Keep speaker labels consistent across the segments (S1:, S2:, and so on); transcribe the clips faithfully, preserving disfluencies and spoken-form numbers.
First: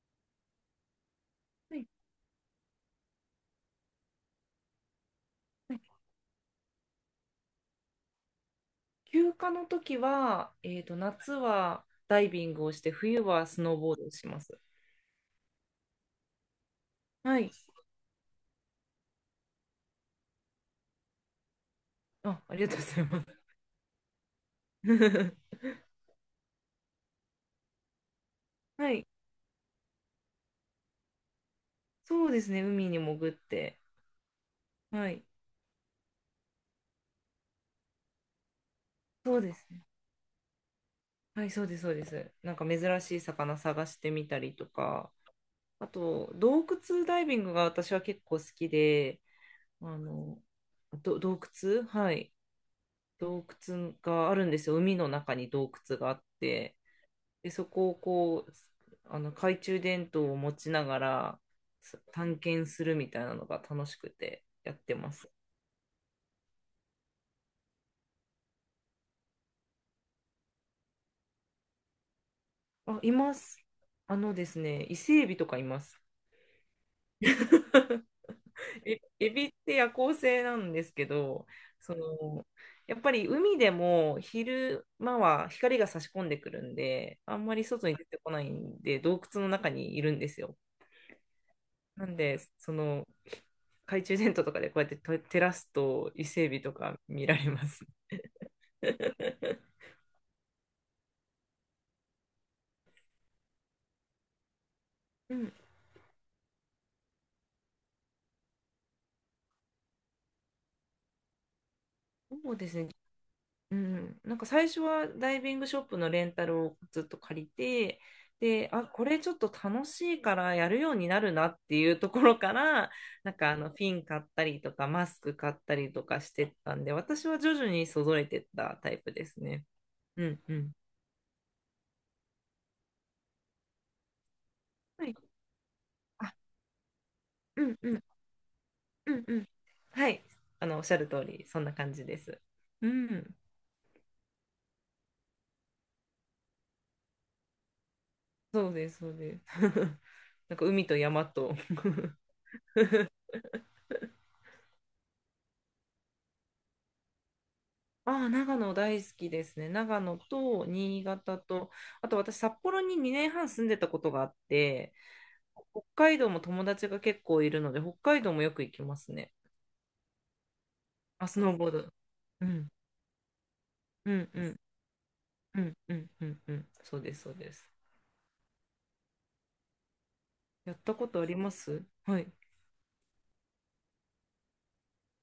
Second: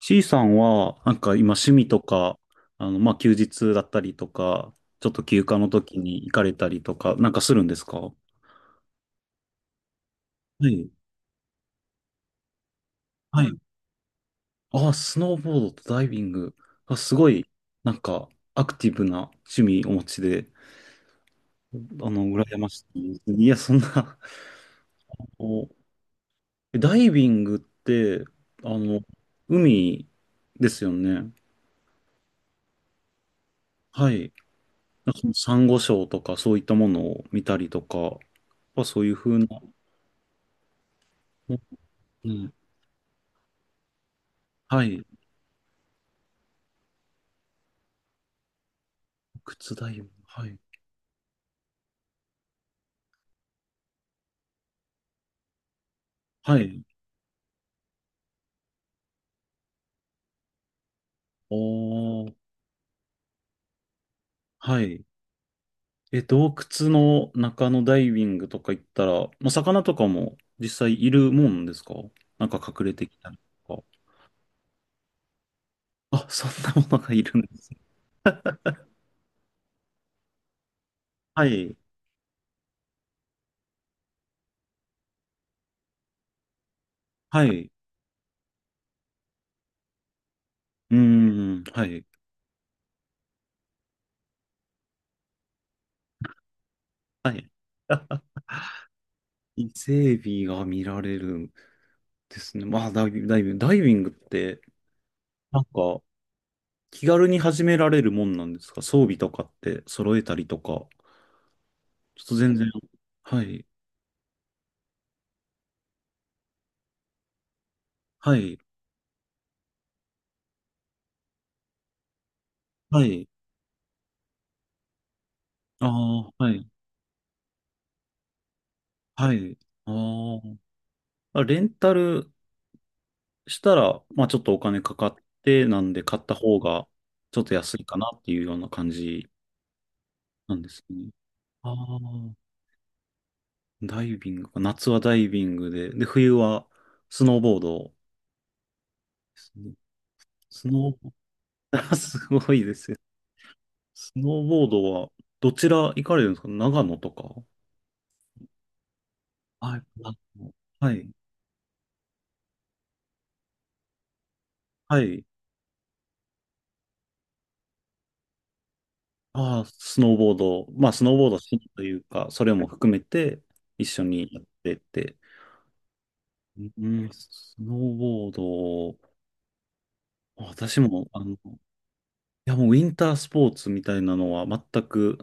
S1: C さんは、なんか今趣
S2: は
S1: 味
S2: い
S1: とか、あの、まあ、休日だったりとか、ちょっと休暇の
S2: はい。
S1: 時に行かれたりとか、なんかするんですか？は
S2: 休暇の時は、えっ
S1: い。
S2: と、夏はダイビングをして、冬
S1: は
S2: は
S1: い。
S2: スノーボードをします。
S1: ああ、スノーボードとダイビング。あ、すご
S2: は
S1: い、
S2: い。
S1: なんか、アクティブな趣味お持ちで、あの、
S2: あ、あ
S1: 羨
S2: り
S1: ま
S2: がとう
S1: し
S2: ござい
S1: い。
S2: ま
S1: いや、
S2: す。
S1: そんな お、ダイビングって、あ
S2: は
S1: の、
S2: い。
S1: 海ですよね。
S2: そうですね。海に潜って。
S1: はい。
S2: は
S1: なんか
S2: い。
S1: そのサンゴ礁とかそういったものを見たりとか、まあ、そういう
S2: そ
S1: 風
S2: う
S1: な、
S2: ですね。はい、そうです、そうで
S1: う
S2: す。
S1: ん、
S2: なんか珍しい魚探してみたりと
S1: はい。
S2: か、あと、洞窟ダイビングが私は結構好きで、
S1: 靴だ
S2: あ
S1: よ。
S2: の、
S1: はい。
S2: ど、洞窟。はい。洞窟があるんですよ。海の中に洞窟があっ
S1: は
S2: て。
S1: い。
S2: で、そこをこう、あの懐中電灯を持ちながらす
S1: おー。
S2: 探検するみたいなのが楽しくてやっ
S1: は
S2: て
S1: い。
S2: ます。
S1: え、洞窟の中のダイビングとか行ったら、まあ、魚とかも実際いるもんですか？なんか隠れ
S2: あ、
S1: て
S2: い
S1: きた
S2: ま
S1: り
S2: す。
S1: とか。
S2: あのですね、伊勢エビとかいます。
S1: あ、そんなものがいるんです。
S2: えエビって夜行性なんですけ
S1: は
S2: ど、
S1: い。
S2: その、やっぱり海でも昼間は光が差し込んでくるんで、あ
S1: は
S2: んまり
S1: い。
S2: 外に出てこないんで、洞窟の中にいるんですよ。
S1: うーん。はい。
S2: なんで、その、懐中電灯とかでこうやってと照らすと伊勢海老とか見
S1: は
S2: られ
S1: い。
S2: ます。
S1: 伊勢海が見られるんですね。まあ、ダイビング、ダイビング、ダイビングって、
S2: うん、
S1: なんか、気軽に始められるもんなんですか？装備とかって揃えたりとか。ちょっと
S2: そ
S1: 全
S2: うで
S1: 然。
S2: すね。
S1: はい。
S2: うん、なんか最初はダイビングショップのレンタルをずっと借りて、
S1: はい。
S2: で、あ、これちょっと楽しいからやるようになるなっていうところから、
S1: はい。
S2: なんかあのフィン買ったりとかマスク買った
S1: あ
S2: りとかし
S1: あ、
S2: て
S1: は
S2: っ
S1: い。
S2: たんで、私は徐々にそぞれてったタイプで
S1: は
S2: す
S1: い。
S2: ね。うんう
S1: あ
S2: ん。
S1: あ。レンタルしたら、まあちょっとお金か
S2: は
S1: かっ
S2: い。
S1: て、なんで買っ
S2: あ、
S1: た方がちょっと
S2: う
S1: 安
S2: ん
S1: い
S2: う
S1: か
S2: ん。
S1: なっていうような感
S2: うん
S1: じ
S2: うん。はい。
S1: なん
S2: あ
S1: で
S2: の、お
S1: す
S2: っしゃる
S1: ね。
S2: 通り、そん
S1: あ
S2: な感
S1: あ、
S2: じです。うん。
S1: ダイビングか。夏はダイビングで、で、冬はスノーボードで
S2: そうです、そうです。
S1: すね。
S2: なんか
S1: ス
S2: 海
S1: ノー
S2: と
S1: ボ
S2: 山と。
S1: ード、すごいですよ。スノーボードはどちら行かれるんですか？長野とか。
S2: ああ、長野大好きですね。
S1: はい。
S2: 長
S1: 長
S2: 野
S1: 野、
S2: と
S1: は
S2: 新
S1: い。
S2: 潟と、あと私、札幌ににねんはん住んでたことがあって、
S1: はい。
S2: 北海道も友達が結構いるので、北海道もよく行きますね。
S1: ああ、スノーボード、まあ、スノーボ
S2: あ、
S1: ード
S2: スノ
S1: 趣
S2: ー
S1: 味
S2: ボー
S1: と
S2: ド。
S1: いうか、そ
S2: う
S1: れも
S2: ん、
S1: 含めて一緒
S2: うん、
S1: にや
S2: う
S1: っ
S2: ん、
S1: てて、
S2: うん、うん、うん、うん、
S1: う
S2: そう
S1: ん、
S2: です、そうで
S1: ス
S2: す。
S1: ノーボード、
S2: やっ
S1: 私
S2: た
S1: も、
S2: こと
S1: あ
S2: あ
S1: の、
S2: り
S1: い
S2: ます。はい。
S1: や、もうウィンタースポーツみたいなのは全く、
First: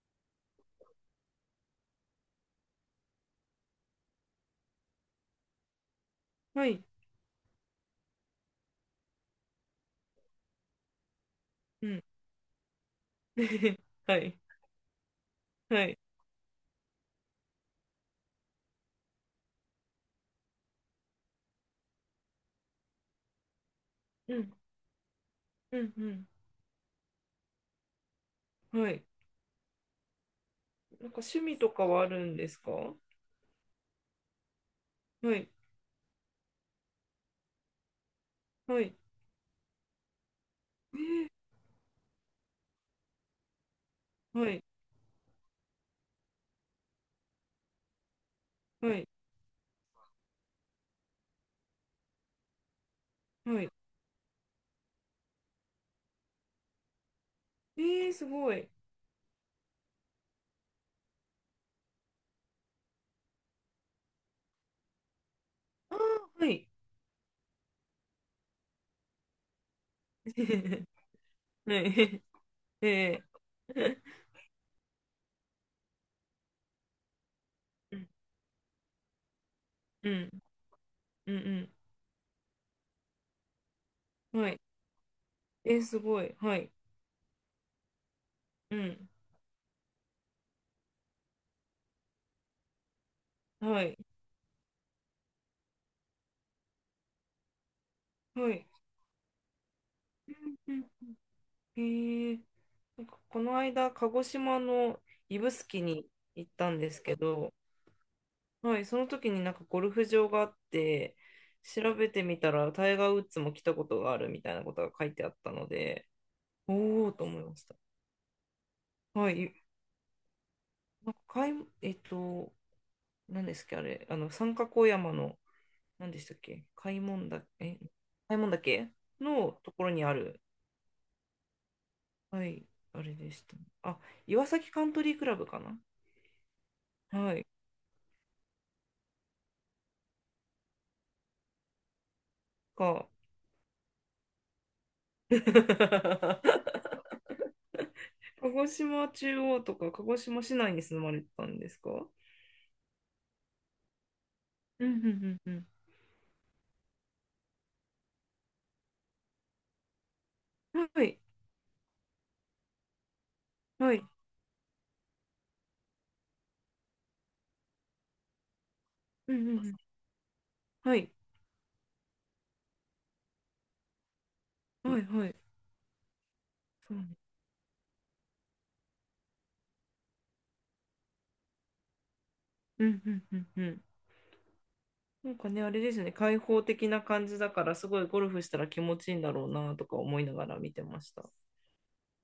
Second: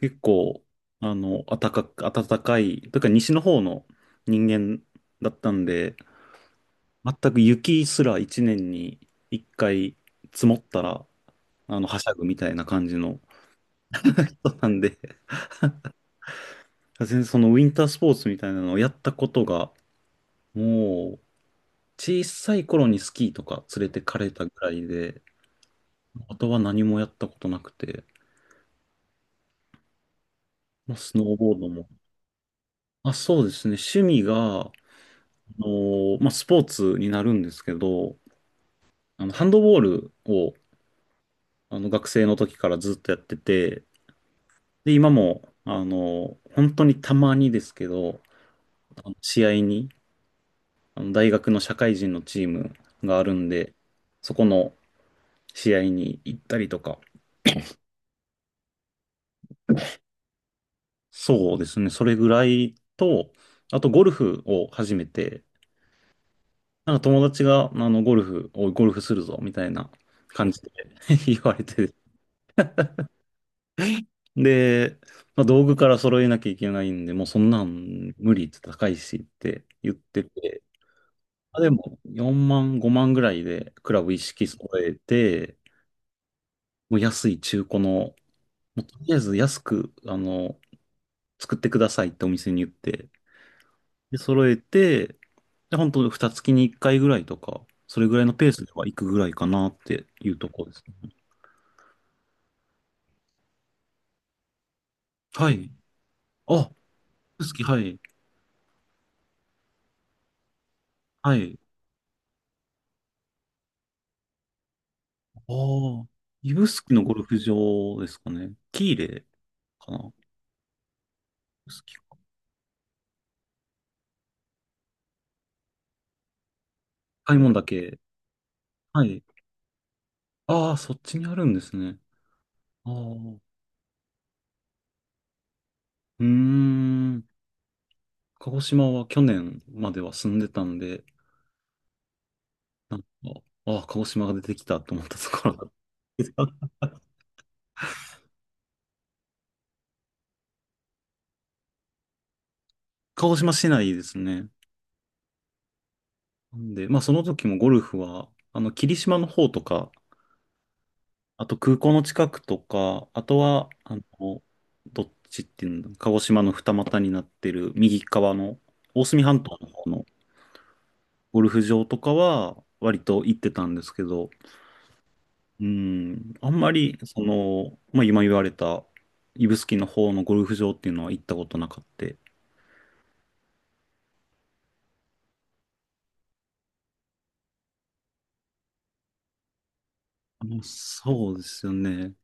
S1: 結構、あの、暖かく、暖かい、というか西の方の人間だったんで、
S2: はい。
S1: 全く雪すら一年に一回積もったら、あの、
S2: う
S1: は
S2: ん。
S1: しゃぐみたいな感じの
S2: はい。
S1: 人なんで、
S2: はい。
S1: 全然そのウィンタースポーツみたいなのをやったことが、もう、小さい頃にスキーとか連れてかれ
S2: う
S1: たぐ
S2: ん、
S1: らいで、
S2: うん、うん。
S1: あとは何もやったことなくて、
S2: はい。
S1: まあ、
S2: なん
S1: ス
S2: か
S1: ノー
S2: 趣
S1: ボ
S2: 味
S1: ード
S2: とか
S1: も。
S2: はあるんですか？は
S1: あ、そうですね。趣味が、あ
S2: い、
S1: のーまあ、スポーツになるんですけど、
S2: はい、
S1: あの、ハンドボールを、あの、学生の時からずっとやってて、
S2: はい、
S1: で、今も、あのー本当にたまにですけど、
S2: は
S1: あ
S2: い、
S1: の試合に、あの、大学の社会人のチームがあるん
S2: はい。
S1: で、そこの試合に行ったりとか、
S2: えー、すごい。
S1: そうですね。それぐらいと、あとゴルフを始めて、
S2: あー、はい。
S1: なんか友達が、あの、ゴルフ、おい、ゴルフするぞ、みたいな感じで 言われ
S2: は
S1: て。
S2: い。え
S1: で、まあ、道具から揃えなきゃいけないんで、もうそんな
S2: ー、
S1: ん無理って高いしって言っ
S2: う
S1: て
S2: ん、
S1: て、
S2: うん、う
S1: まあ、で
S2: ん、
S1: もよんまん、ごまんぐらいでクラブ一
S2: うん。
S1: 式
S2: はい。
S1: 揃えて、
S2: えー、すごい。はい。
S1: もう安い中古の、も
S2: う
S1: うと
S2: ん、
S1: りあえず安く、あの、作ってくださいってお店に言って、
S2: はい、
S1: で、揃えて、で、本当二月に一回ぐらいとか、それぐらいのペ
S2: は
S1: ース
S2: い。
S1: では行くぐらいかなってい
S2: う
S1: うと
S2: ん、
S1: ころで
S2: う
S1: す
S2: ん。
S1: ね。
S2: えー、なんかこの間、鹿児島の指
S1: はい。
S2: 宿に行っ
S1: あ、
S2: たんですけど、
S1: 指宿、はい。
S2: はい、その時になんかゴルフ場があって、
S1: はい。
S2: 調べてみたらタイガー・ウッズも来たことがあるみたいなことが書いてあっ
S1: あ
S2: たの
S1: あ、
S2: で、
S1: 指宿の
S2: おー
S1: ゴル
S2: と
S1: フ
S2: 思いました。
S1: 場ですかね。喜入
S2: はい、
S1: かな。
S2: なんか買い、
S1: 指
S2: えっ
S1: 宿か。
S2: と、何ですっけ、あれ、あの、三角小山の、何でしたっけ、開聞
S1: 買い
S2: 岳、
S1: 物だ
S2: え、
S1: け。
S2: 開聞岳
S1: はい。
S2: のところにある、
S1: ああ、そっちにあるんですね。
S2: はい、
S1: ああ、
S2: あれで
S1: う
S2: した。あ、岩崎カントリークラブかな。
S1: ーん。
S2: はい、
S1: 鹿児島は去年までは住んでたんで、なんか、
S2: か。
S1: ああ、鹿児島が出てきたと思ったところだ。
S2: 鹿児島中央とか鹿児島市内に住まれてたんですか？
S1: 鹿児島市内ですね。
S2: うんうんうん
S1: なんで、まあその時もゴルフは、あの、霧島の方とか、
S2: うん。はい。
S1: あと空港の近くとか、あとは、
S2: は
S1: あ
S2: い。
S1: の、どっちっていうの、鹿児島の二股になってる右側の大隅
S2: う
S1: 半
S2: んう
S1: 島
S2: んう
S1: の
S2: ん。
S1: 方の
S2: はい。
S1: ゴルフ場とかは割と行ってたんですけど、
S2: はい。はい。
S1: うん、あんま
S2: そう
S1: り、
S2: ね。
S1: その、まあ今言われた指宿の方のゴルフ場っていうのは行ったことなかった。
S2: うんうんうんうん。なんかね、あれですね、開放的な感じだから、すごいゴルフしたら気持ちいいんだろうなとか思いな
S1: あ
S2: がら
S1: の、
S2: 見てました。
S1: そうですよね。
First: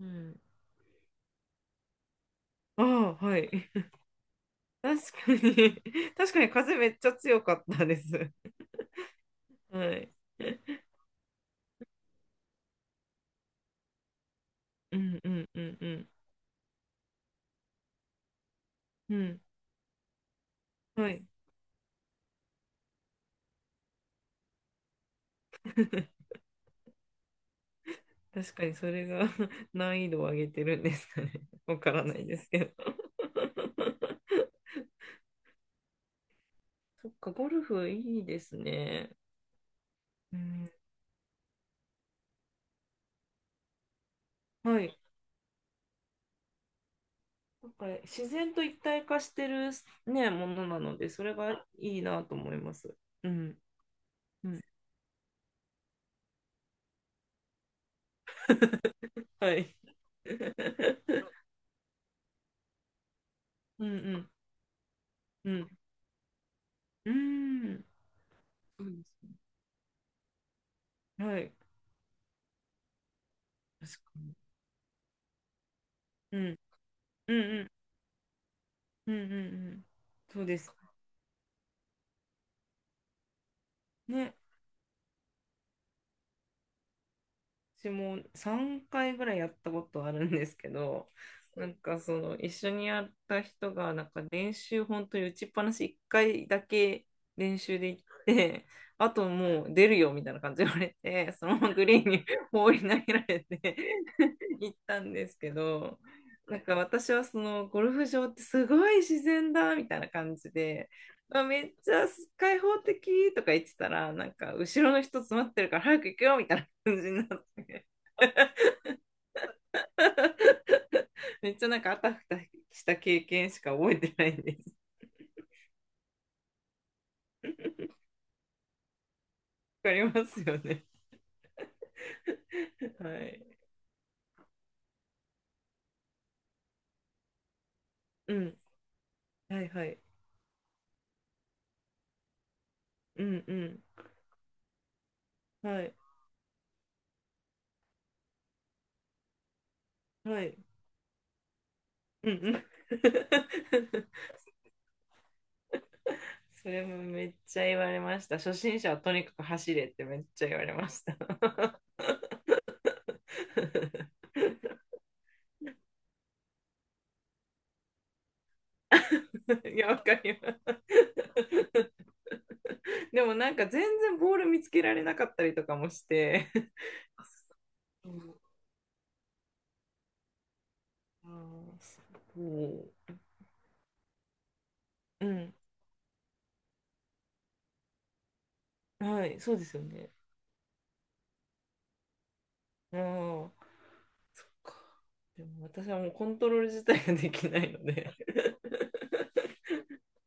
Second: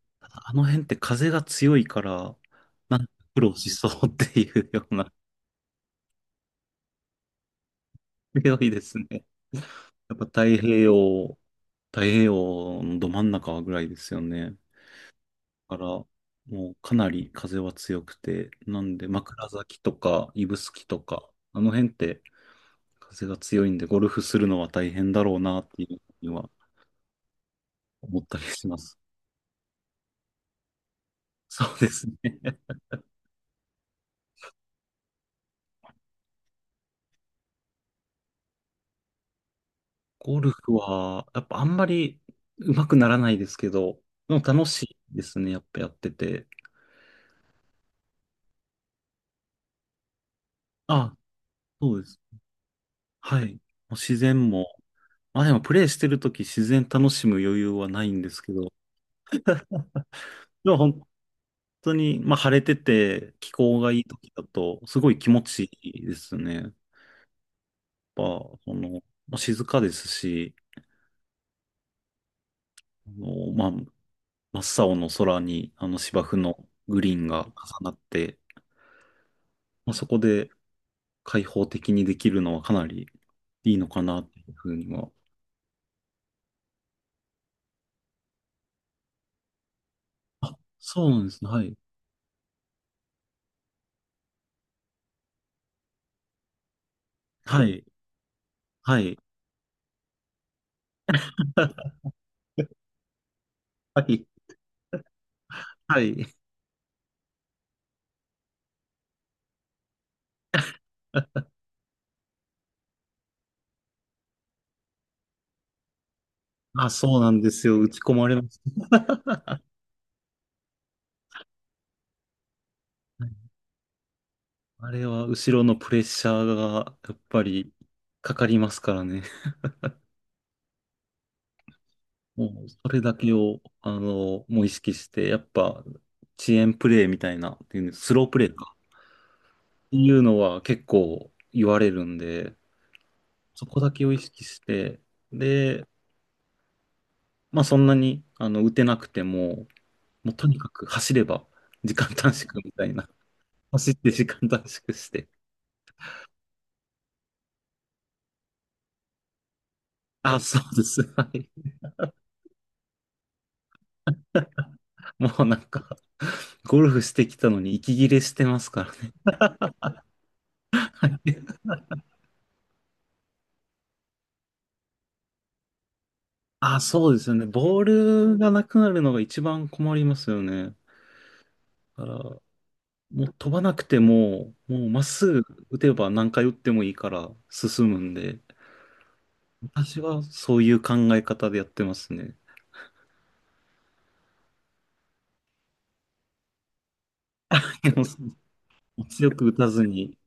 S2: う
S1: た
S2: ん。
S1: だあの辺って風が強いから、
S2: あ
S1: なんか
S2: あ、は
S1: 苦
S2: い。
S1: 労しそ うっていうよう
S2: 確
S1: な、
S2: かに 確かに風めっちゃ強かったです。
S1: 広いですね。
S2: はい。
S1: やっぱ太平洋、太平洋のど真ん中ぐらいですよね。
S2: うんうんう
S1: だ
S2: ん
S1: から、
S2: うん。
S1: もうかなり風は強くて、なんで
S2: うん。
S1: 枕崎とか指宿と
S2: はい。
S1: か、あの辺って風が強いんで、ゴルフするのは大変だろうなっていうふうには思ったり
S2: 確か
S1: し
S2: に
S1: ま
S2: そ
S1: す。
S2: れが 難易度を上げてるんですかね。
S1: そ う
S2: わ
S1: で
S2: から
S1: すね。
S2: ないですけど。そっか、ゴルフいいですね。う
S1: ゴル
S2: ん、
S1: フは、やっぱあんまり上手くならないですけど、でも楽
S2: は
S1: しい
S2: い。
S1: ですね、やっぱやってて。
S2: なんか自然と一体化してるね、ものなので、
S1: あ、
S2: それが
S1: そ
S2: い
S1: う
S2: い
S1: です。
S2: なと思います。う
S1: はい。
S2: ん。
S1: もう自
S2: う
S1: 然
S2: ん。
S1: も、まあでもプレイしてるとき自然楽しむ余裕はないんですけど、
S2: はい。
S1: でも本 当に、まあ晴れてて気候
S2: う
S1: がいいと
S2: ん
S1: きだとすごい気持
S2: う
S1: ち
S2: ん。
S1: いいですね。やっ
S2: うん。う
S1: ぱ、そ
S2: そうで
S1: の、
S2: すね。
S1: まあ静かですし、
S2: ーん。はい。
S1: あの、まあ
S2: 確かに。
S1: 真っ青の空にあの芝生
S2: うん。
S1: のグリーン
S2: うん
S1: が
S2: うん。
S1: 重なって、
S2: うんうんうん。
S1: まあ、そこ
S2: そう
S1: で
S2: です。
S1: 開放的にできるのはかなりいいの
S2: ね、はい、確かに、うんうんうんうんうんうん、そう
S1: かなっ
S2: です
S1: てい
S2: ね。
S1: うふうには。
S2: 私もさんかいぐらいやったことあるんですけ
S1: そう
S2: ど、
S1: なんですね。は
S2: なん
S1: い。
S2: かその一緒にやった人がなんか練習本当に打ちっぱなしいっかいだけ練
S1: は
S2: 習
S1: い。
S2: で行って、
S1: は
S2: あ
S1: い。
S2: ともう出るよみたいな感じで言われて、そのままグリーンに放り投げられて
S1: はい。
S2: 行ったんですけど、
S1: はい。
S2: なんか私はそのゴルフ場ってすごい自然だみたいな感じで、あ、めっちゃ開放的とか言ってたら、なんか後ろの人詰まってるから早く行くよみたい
S1: あ、
S2: 感じに
S1: そう
S2: な
S1: なん
S2: の
S1: ですよ。
S2: ね。
S1: 打ち込まれます。
S2: めっちゃなんかあたふたした経験しか覚えてないんです。
S1: あれは後ろのプレッシャーがやっぱりかかりますからね。
S2: わかりますよね。
S1: もうそれ
S2: は
S1: だけ
S2: い。
S1: を、あの、もう意識して、やっぱ遅延プレイみたいな、っていうスロー
S2: う
S1: プレイ
S2: ん。
S1: か。
S2: はいは
S1: って
S2: い。
S1: いうのは結構言われるんで、
S2: うんう
S1: そこ
S2: ん。
S1: だけを意識して、
S2: は
S1: で、
S2: い。
S1: まあそんなにあの打てなくても、もう
S2: は
S1: とに
S2: い。
S1: かく走れば時間
S2: う
S1: 短
S2: んう
S1: 縮
S2: ん。
S1: みたいな。走って時間短縮して。
S2: それもめっちゃ言われました。初心者はとにかく走れってめっ
S1: あ、
S2: ちゃ言
S1: そ
S2: われ
S1: うで
S2: ま
S1: す。
S2: し
S1: はい。
S2: た。
S1: もうなんか、ゴルフしてきたのに息切れしてますから
S2: いや、わかります。
S1: ね。
S2: でもなんか全然ボール見つけられなかったりとかもして。
S1: あ、そうですよね。ボー
S2: うん、
S1: ルがなくなるのが一番困りますよね。
S2: あー、
S1: だから、
S2: そう、
S1: もう飛ばなくても、もうまっ
S2: う
S1: すぐ
S2: ん。
S1: 打てば何回打ってもいいから進むんで、
S2: はい、そうですよ
S1: 私
S2: ね。
S1: はそういう考え方でやってますね。
S2: ああ、そっか。でも私はもうコントロール自体ができない の
S1: でも
S2: で
S1: 強く打たずに、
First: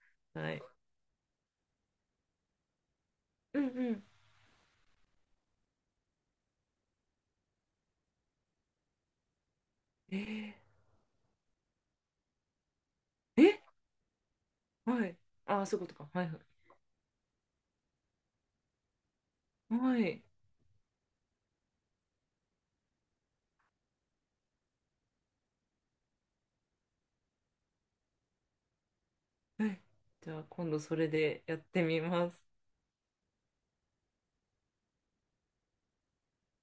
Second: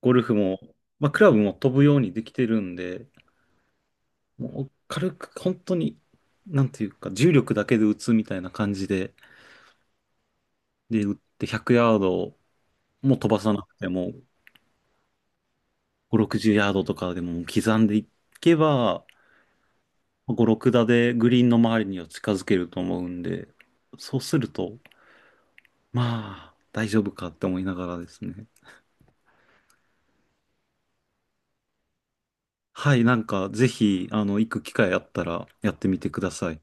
S1: ゴル フ
S2: は
S1: も、
S2: い。
S1: まあ、クラブも飛ぶようにできてるんで、
S2: うんうん。
S1: もう軽く本当に、なんていうか、重力だけで打つみたいな感じで、
S2: え
S1: で、打ってひゃくヤードも飛ば
S2: ー、
S1: さ
S2: え、
S1: なくても、
S2: はい。ああ、そういうことか。
S1: ご、
S2: はいはい。
S1: ろくじゅうヤードとかでも刻んでいけば、
S2: はい。
S1: ご、ろくだ打でグリーンの周りには近づけると思うんで、そうすると、まあ、大丈夫かって思いながらですね。
S2: はい。じゃあ今度それでやってみます。
S1: はい、なんか、ぜひ、あの、行く機会あったらやってみてください。